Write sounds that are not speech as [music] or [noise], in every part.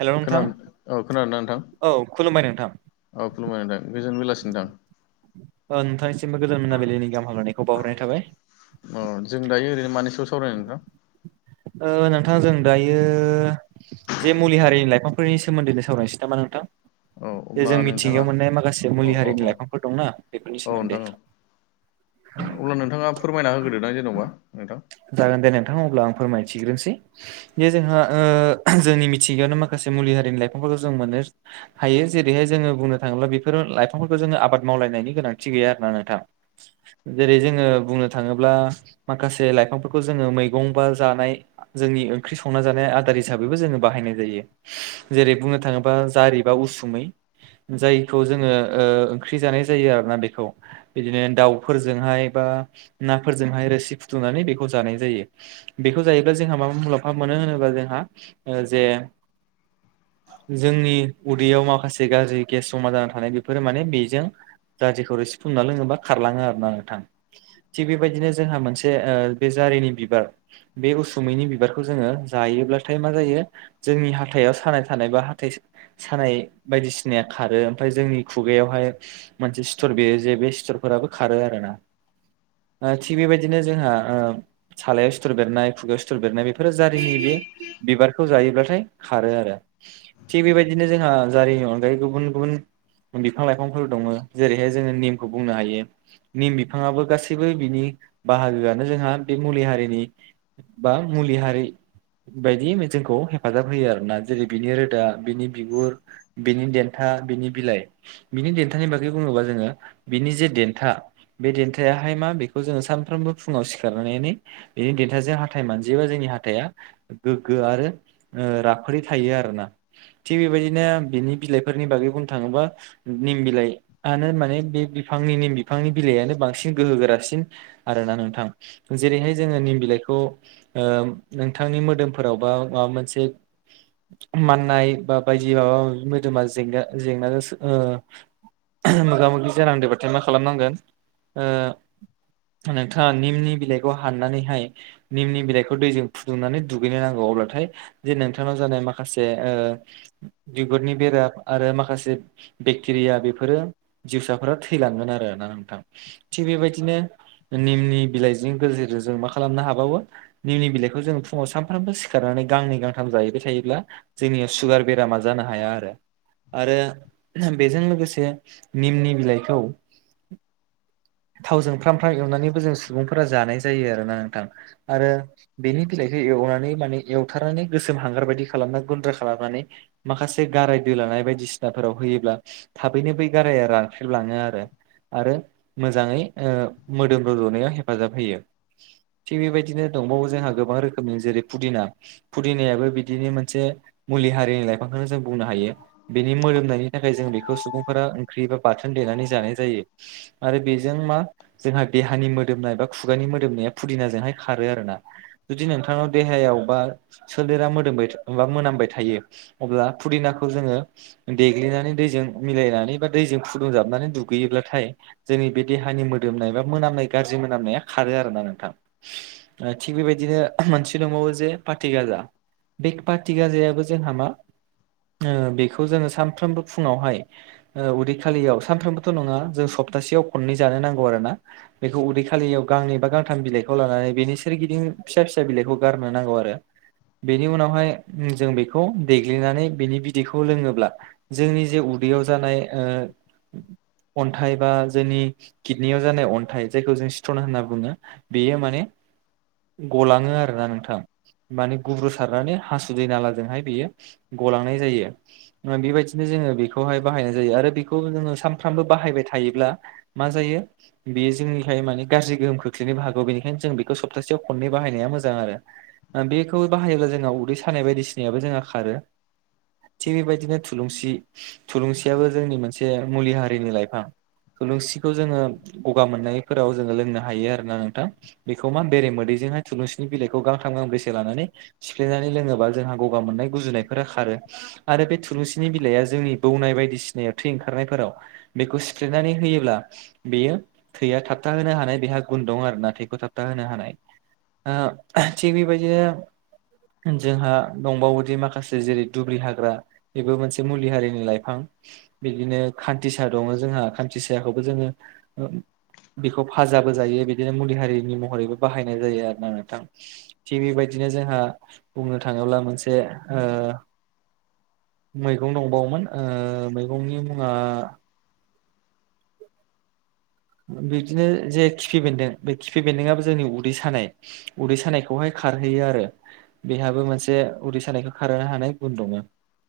हेल' नोंथां खोनादों औ खोनादों ना नोंथां औ खुलुमबाय नोंथां औ खुलुमाय नोंथां गोजोन बेलासि नोंथां ओ नोंथांनिसिमबो गोजान मोनाबिलिनि गाहाम हाल'नायखौ बावहरनाय थाबाय अ जों दायो ओरैनो मानि सायाव सावरायनो नोंथां ओ नोंथां जों दायो जे मुलि हारिनि लाइफांफोरनि सोमोन्दैनो सावरायनोसै नामा नोंथां औ जे अब्ला जों नोंथाङा मिथिंगायाव मोननाय माखासे औ मुलि औ हारिनि औ लाइफांफोर दंना बेफोरनि औ सोमोन्दै नोंथां औ अब्ला नोंथाङा फोरमायना होग्रोदोदां जेनेबा नोंथां जागोन दे नोंथां अब्ला आं फोरमायथिग्रोनोसै बे जोंहा ओ जोंनि मिथिंगायावनो माखासे मुलि हारिनि लाइफांफोरखौ जों मोनो हायो जेरैहाय जोङो बुंनो थाङोब्ला बेफोर लाइफांफोरखौ जोङो आबाद मावलायनायनि गोनांथि गैया आरो ना नोंथां जेरै जोङो बुंनो थाङोब्ला माखासे लाइफांफोरखौ जोङो मैगं बा जानाय जोंनि ओंख्रि संना जानाय आदार हिसाबैबो जोङो बाहायनाय जायो जेरै बुंनो थाङोबा जारिबा उसुमै जायखौ जोङो ओ ओंख्रि जानाय जायो आरोना बेखौ बिदिनो दाउफोरजोंहाय बा नाफोरजोंहाय रोसि फुदुंनानै बेखौ जानाय जायो बेखौ जायोैब्ला जोंहा माबा मुलाम्फा मोनो होनोबा जोंहा जे जोंनि उदैयाव माखासे गाज्रि गेस जमा जाना थानाय बेफोरो माने बेजों गाज्रिखौरै सिफुंना लोङोबा खारलाङो आरोना नोंथां थिग बेबायदिनो जोंहा मोनसे ओ बे जारिनि बिबार बे उसुमैनि बिबारखौ जोङो जायोब्लाथाय मा जायो जोंनि हाथाइआव सानाय थानाय बा हाथाइ सानाय बायदिसिनाया खारो ओमफ्राय जोंनि खुगायावहाय मोनसे सिथर बेरो जे बे सिथरफोराबो खारो आरो ना ओ थिग बेबायदिनो जोंहा ओ सालायाव सिुथुर बेरनाय खुगायाव सिथुर बेरनाय बेफोरो जारिनि बे बिबारखौ जायोब्लाथाय खारो आरो थिग बेबायदिनो जोंहा जारिनि अनगायै गुबुन गुबुन बिफां-लाइफांफोर दङ जेरैहाय जोङो नेमखौ बुंनो हायो निम बिफाङाबो गासैबो बिनि बाहागोआनो जोंहा बे मुलि हारिनि बा मुलि हारि बायदि जोंखौ हेफाजाब होयो आरोना जेरै बिनि रोदा बिनि बिगुर बिनि देन्था बिनि बिलाइ बिनि देन्थानि बागै बुङोबा जोङो बिनि जे देन्था बे देन्थायाहाय मा बेखौ जोङो सानफ्रोमबो फुङाव सिखार नानै बिनि देन्थाजों हाथथाय मानजियोबा जोंनि हाथाइआ गोग्गो आरो थिग बेबायदिनो बिनि बिलाइफोरनि बागै बुंनो थाङोबा निम बिलाइआनो माने बे बिफांनि निम बिफांनि बिलाइयानो बांसिन गोहोगोरासिन आरोना नोंथां जेरैहाय जोङो निम बिलाइखौ ओ नोंथांनि मोदोमफोराव बा माबा मोनसे माननाय बा बायदि माबा माबि मोदोमा जेंना जेंनाजों ओ मोगा मोगि जानांदोंबाथाय मा खालामनांगोन ओ नोंथाङा निमनि बिलाइखौ हाननानैहाय निमनि बिलाइखौ दैजों फुदुंनानै दुगैनो नांगौ अब्लाथाय जे नोंथांनाव जानाय माखासे बिगुरनि बेराम आरो माखासे बेक्टेरिया बेफोरो जिउसाफोरा थैलांगोन आरो ना नोंथां। थिग बेबायदिनो निमनि बिलाइजों गेजेरजों मा खालामनो हाबावो निमनि बिलाइखौ जोङो फुङाव सानफ्रामबो सिखारनानै गांनै गांथाम जाहैबाय थायोब्ला जोंनियाव सुगार बेरामा जानो हाया आरो आरो बेजों लोगोसे निमनि बिलाइखौ थावजों फ्राम फ्राम एवनानैबो जों सुबुंफोरा जानाय जायो आरोना नोंथां आरो बेनि बिलाइखौ एवनानै माने एवथारनानै गोसोम हांगार बायदि खालामना गुन्द्रा खालामनानै माखासे गाराय दोलानाय बायदिसिनाफोराव होयोब्ला थाबैनो बै गाराया रानफिनलाङो आरो आरो मोजाङै मोदोम रज'नायाव हेफाजाब होयो। थिग बेबायदिनो दंबावो जोंहा गोबां रोखोमनि जेरै पुदिना फुदिनायाबो बिदिनो मोनसे मुलि हारिनि लाइफांखौनो जों बुंनो हायो। बेनि मोदोमनायनि थाखाय जों बेखौ सुबुंफोरा ओंख्रि बा बाथोन देनानै जानाय जायो। आरो बेजों मा जोंहा देहानि मो मोदोमनाय बा खुगानि मोदोमनाया फुदिनाजोंहाय खारो आरोना। जुदि नोंथांनाव देहायाव बा सोलेरा मोदोमबाय बा मोनामबाय थायो अब्ला पुदिनाखौ जोङो देग्लिनानै दैजों मिलायनानै बा दैजों फुदुंजाबनानै दुगैयोब्लाथाय जोंनि बे देहानि मोदोमनाय बा मोनामनाय गाज्रि मोनामनाया खारो आरोना नोंथां। थिग बेबायदिनो मोनसे दंबावो जे पाथिगाजा बे पाथिगाजायाबो जोंहा मा बेखौ जोङो सानफ्रोमबो फुङावहाय उदै खालियाव सानफ्रोमबोथ' नङा जों सप्तासेयाव खननै जानो नांगौ आरो ना? बेखौ उदै खालियाव गांनै बा गांथाम बिलाइखौ लानानै बेनि सोरगिदिं फिसा फिसा बिलाइखौ गारनो नांगौ आरो बेनि उनावहाय जों बेखौ देग्लिनानै बिनि बिदैखौ लोङोब्ला जोंनि जे उदैयाव जानाय अन्थाइ बा जोंनि किदनियाव जानाय अन्थाइ जायखौ जों सिथन होनना बुङो। बेयो माने गलाङो आरोना नोंथां? माने गुब्रु सारनानै हासुदै नालाजोंहाय बियो गलांनाय जायो। बेबायदिनो जोङो बेखौहाय बाहायनाय जायो आरो बेखौ जोङो सानफ्रामबो बाहायबाय थायोब्ला मा जायो बेयो जोंनि फ्राय माने गाज्रि गोहोम खोख्लैनोबो हागौ बेनिखायनो जों बेखौ सप्थासेयाव खननै बायनाया मोजां आरो बेखौ बाहायोब्ला जोंहा उदै सानाय बायदिसिनायाबो जोंहा खारो। थिग बेबायदिनो थुलुंसि थुलुंसियाबो जोंनि मोनसे मुलि हारिनि लाइफां। थुलुंसिखौ जोङो गगा मोननायफोराव जोङो नो हायो आरो ना नोंथां बेखौ मा बेरे मोदैजोंहाय थुलुंसिनि बिलाइखौ गांथाम गांब्रैसो लानानै सिफ्लेनानै लोङोबा जोंहा गगा मोननाय गुजुनायफोरा खारो आरो बे थुलुंसिनि बिलाइआ जोंनि बौनाय बायदिसिनायाव थै ओंखारनायफोराव बेखौ सिफ्लेनानै होयोब्ला बेयो थैया था थाबथा होनो हानाय बेहा गुन दं आरो नाथायखौ थाबथा होनो हानाय आ थिग बेबायदिनो जोंहा दंबावोदि माखासे जेरै दुब्लि हाग्रा बेबो मोनसे मुलि हारिनि लाइफां। बिदिनो खान्थिसा दङ जोंहा खान्थिसाखौबो जोङो बेखौ फाजाबो जायो बिदिनो मुलि हारिनि महरैबो बाहायनाय जायो आरो ना नोंथां। थिग बेबायदिनो जोंहा बुंनो थाङोब्ला मोनसे मैगं दंबावोमोन मैगंनि मुङा बिबदिनो जे खिफि बेन्दों बे खिफि बेन्दोंआबो जोंनि उदै सानाय उदै सानायखौहाय खारहैयो आरो बेहाबो मोनसे उदैसानायखौ खारहोननो हानाय गुन दङ'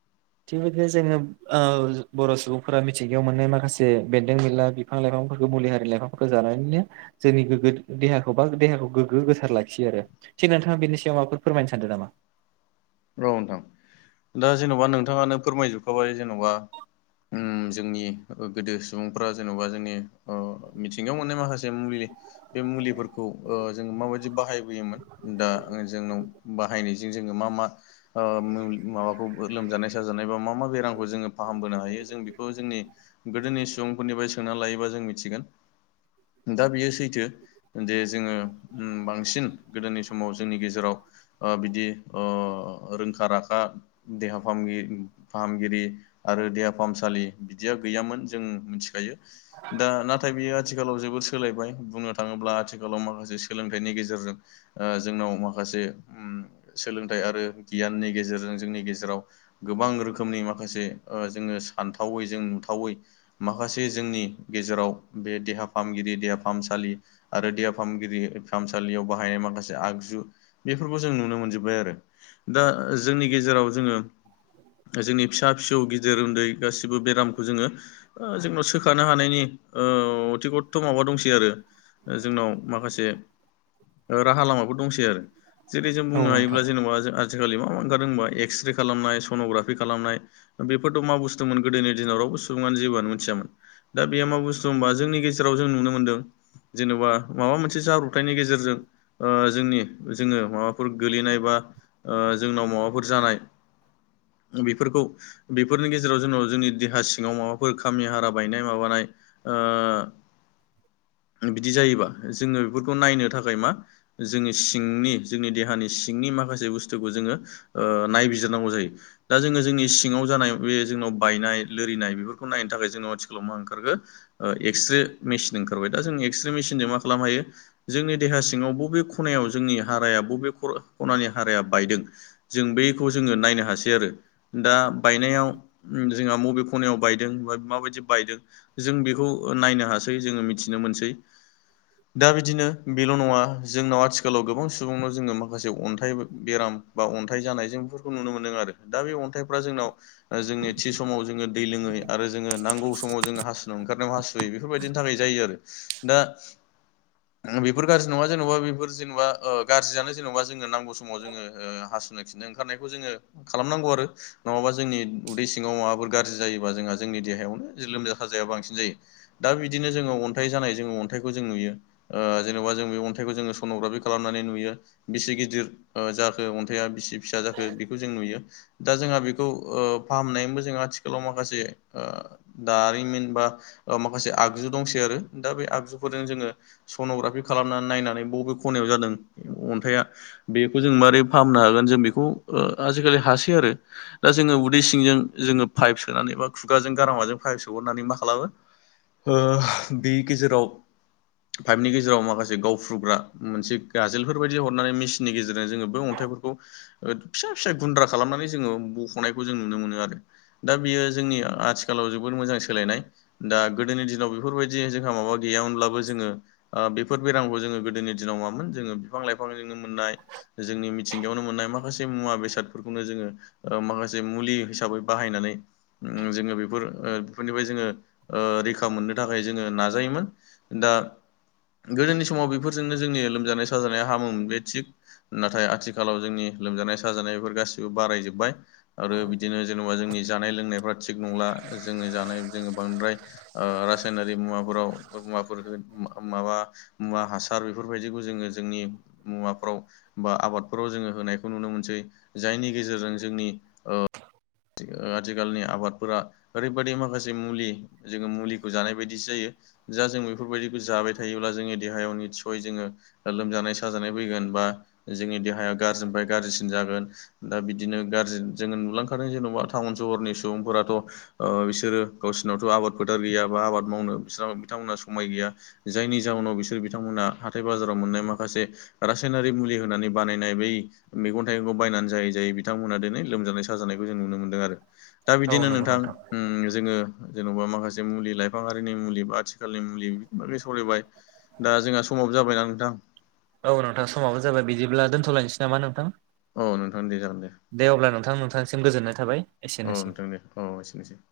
[inaudible] थिगबायदिनो जोङो ओ बर' सुबुंफोरा मिथिंगायाव मोननाय माखासे बेन्दों बिनला बिफां लाइफांफोरखौ मुलि हारि लाइफांफोरखौ जानानैनो जोंनि गोग्गो देहाखौ बा देहाखौ गोग्गो गोसार लाखियो आरो थिग नोंथाङा बेनि सायाव माबाफोर फोरमायनो सानदों नामा औ नोंथां दा जेन'बा नोंथाङानो फोरमायजोबखाबाय जेन'बा उम जोंनि गोदो सुबुंफ्रा जेन'बा जोंनि ओ मिथिंगायाव मोननाय माखासे मुलि बे मुलिफोरखौ ओ जोङो माबायदि बाहायबोयोमोन दा जोंनाव बाहायनायजों जोङो मा मा ओ माबाखौ लोमजानाय साजानाय बा मा मा बेरामखौ जोङो फाहामबोनो हायो जों बेखौ जोंनि गोदोनि सुबुंफोरनिफ्राय सोंना लायोबा जों मिथिगोन दा बियो सैथो जे जोङो उम बांसिन गोदोनि समाव जोंनि गेजेराव आ बिदि ओ रोंखा राखा देहा फाहाम फाहामगिरि आरो देहा फाहामसालि बिदिया गैयामोन जों मिथिखायो दा नाथाय बियो आथिखालाव जोबोद सोलायबाय बुंनो थाङोब्ला आथिखालाव माखासे सोलोंथाइनि गेजेरजों ओ जोंनाव माखासे सोलोंथाइ आरो गियाननि गेजेरजों जोंनि गेजेराव गोबां रोखोमनि माखासे जोङो सानथावै जों नुथावै माखासे जोंनि गेजेराव बे देहा फाहामगिरि देहा फाहामसालि आरो देहा फाहामगिरि फाहामसालियाव बाहायनाय माखासे आगजु बेफोरखौ जों नुनो मोनजोब्बाय आरो दा जोंनि गेजेराव जोङो जोंनि फिसा फिसौ गिदिर उन्दै गासिबो बेरामखौ जोङो जोंनाव सोखानो हानायनि अथिकतथ' माबा दंसै आरो जोंनाव माखासे राहा लामाफोर दंसै आरो जेरै जों औ बुंनो नोंथां हायोब्ला जेन'बा जों आजिखालि मा मा ओंखारदों होनबा एक्सरे खालामनाय सन'ग्राफि खालामनाय बेफोरथ' मा बुस्थुमोन गोदोनि दिनाव रावबो सुबुंआनो जेबोआनो मिथियामोन दा बे मा बुस्थु होनबा जोंनि गेजेराव जों नुनो मोन्दों जेनेबा माबा मोनसे जाब्रबथायनि गेजेरजों ओ जोंनि जोङो माबाफोर गोलैनाय बा ओ जोंनाव माबाफोर जानाय बेफोरखौ बेफोरनि गेजेराव जोंनाव जोंनि देहा सिङाव माबाफोर खामि हारा बायनाय माबानाय ओ बिदि जायोबा जोङो बेफोरखौ नायनो थाखाय मा जोंनि सिंनि जोंनि देहानि सिंनि माखासे बुस्थु थुखौ जोङो ओ नायबिजिरनांगौ जायो। दा जोङो जोंनि सिङाव जानाय बे जोंनाव बायनाय लोरिनाय बेफोरखौ नायनो थाखाय जोंनाव आथिखालाव मा ओंखारखो एक्सरे मेसिन ओंखारबाय दा जों एक्सरे मेसिनजों मा खालामनो हायो जोंनि देहा सिङाव बबे खनायाव जोंनि हाराया बबे खनानि हाराया बायदों जों बैखौ जोङो नायनो हासै आरो दा बायनायाव जोंहा बबे खनायाव बायदों ब माबायदि बायदों जों बेखौ नायनो हासै जोङो मिथिनो मोनसै दा बिदिनो बेल' नङा जोंनाव आथिखालाव गोबां सुबुंनाव जोङो माखासे अन्थाइब बेराम बा अन्थाइ जानाय जों बेफोरखौ नुनो मोनदों आरो दा बे अन्थाइफ्रा जोंनाव जोंनि थि समाव जोङो दै लोङै आरो जोङो नांगौ समाव जोङो हासुनानो ओंखारनायाव हासुयै बेफोरबायदिनि थाखाय जायो आरो दा बेफोर गाज्रि नङा जेन'बा बेफोर जेन'बा ओ गाज्रियानो जेनेबा जोंङो नांगौ समाव समाव जोङो ओ हासुनो खिनो ओंखारनायखौ जोङो खालामनांगौ आरो नङाबा जोंनि उदै सिङाव माबाफोर गाज्रि जायोबा जोंहा जोंनि देहायावनो लोमजा साजाया बांसिन जायो दा बिदिनो जोङो अन्थाइ जानाय जोङो अन्थाइखौ जों नुयो ओ जेन'बा जों बे अन्थाइखौ जोङो सन'ग्राफि खालामनानै नुयो बेसे गिदिर ओ जाखो अन्थाइआ बिसि फिसा जाखो बेखौ जों नुयो दा जोंहा बेखौ ओ फाहामनायबो जोंहा आथिखालाव माखासे ओ दारिमिन बा माखासे आगजु दंसै आरो दा बे आगजुफोरजों जोङो सन'ग्राफि खालामनानै नायनानै बबे खनायाव जादों अन्थाइया बेखौ जों माबारै फाहामनो हागोन जों बेखौ ओ आजिखालि हासै आरो। दा जोङो उदै सिंजों जोङो पाइप सोनानै बा खुगाजों गारामाजों पाइप सोहरनानै मा खालामो ओ बे गेजेराव फाइभनि गेजेराव माखासे गावफ्रुग्रा मोनसे गाजोलफोर बायदि हरनानै मिस नि गेजेरजों जोङो बे अन्थाइफोरखौ ओ फिसा फिसा गुन्द्रा खालामनानै जोङो बख'नायखौ जों नुनो मोनो आरो। दा बियो जोंनि आथिखालाव जोबोद मोजां सोलायनाय। दा गोदोनि दिनाव बेफोरबायदि जोंहा माबा गैयामोनब्लाबो जोङो ओ बेफोर बेरामखौ जोङो गोदोनि दिनाव मामोन जोङो बिफां लाइफांजोंनो मोननाय जोंनि मिथिंगायावनो मोननाय माखासे मुवा बेसादफोरखौनो जोङो ओ माखासे मुलि हिसाबै बाहायनानै ओ जोङो बेफोर ओ बेफोरनिफ्राय जोङो ओ रैखा मोननो थाखाय जोङो नाजायोमोन दा गोदोनि समाव बेफोरजोंनो जोंनि लोमजानाय साजानाया हामोम बे थिग नाथाय आथिखालाव जोंनि लोमजानाय साजानाय बेफोर गासिबो बारायजोबबाय। आरो बिदिनो जेनेबा जोंनि जानाय लोंनायफ्रा थिग नंला जोङो जानाय जोङो बांद्राय ओ रासायनारि मुवाफोराव मुवाफोर माबा मुवा हासार बेफोरबायदिखौ जोङो जोंनि मुवाफ्राव बा आबादफोराव जोङो होनायखौ नुनो मोनसै जायनि गेजेरजों जोंनि ओ ओ आथिखालनि आबादफोरा ओरैबायाददि माखासे मुलि जोङो मुलिखौ जानाय बायदिसो जायो। जा जों बेफोरबायदिखौ जाबाय थायोब्ला जोंनि देहायाव निस्सय जोङो लोमजानाय साजानाय फैगोन बा जोंनि देहाया गाज्रिनिफ्राय गाज्रिसिन जागोन। दा बिदिनो गाज्रि जोङो नुलांखादों जेन'बा टाउन सहरनि सुबुंफोराथ' ओ बिसोरो गावसोरनावथ' आबाद फोथार गैया बा आबाद मावनो बिस बिथांमोनहा समाय गैया जायनि जाहनाव बिसोर बिथांमोनहा हाथाय बाजाराव मोननाय माखासे रासायनारि मुलि होनानै बानायनाय बै मैगं थाइगंखौ बायनानै जायै जायै बिथांमोनहा दिनै लोमजानाय साजानायखौ जों नुनो मोन्दों आरो। दा औ बिदिनो नंगौ नोंथां ओम जोङो जेन'बा माखासे मुलि लाइफाङारिनि मुलि बा आथिखालनि मुलि बागै सावरायबाय। दा जोंहा समाव जाबायना नोंथां। औ नोंथां समाबो जाबाय बिदिब्ला दोनथ'लायनोसै नामा नोंथां? औ नोंथां दे जागोन दे अब्ला नोंथां नोंथांनिसिम गोजोननाय थाबाय एसेनोसै। अ एसेनोसै।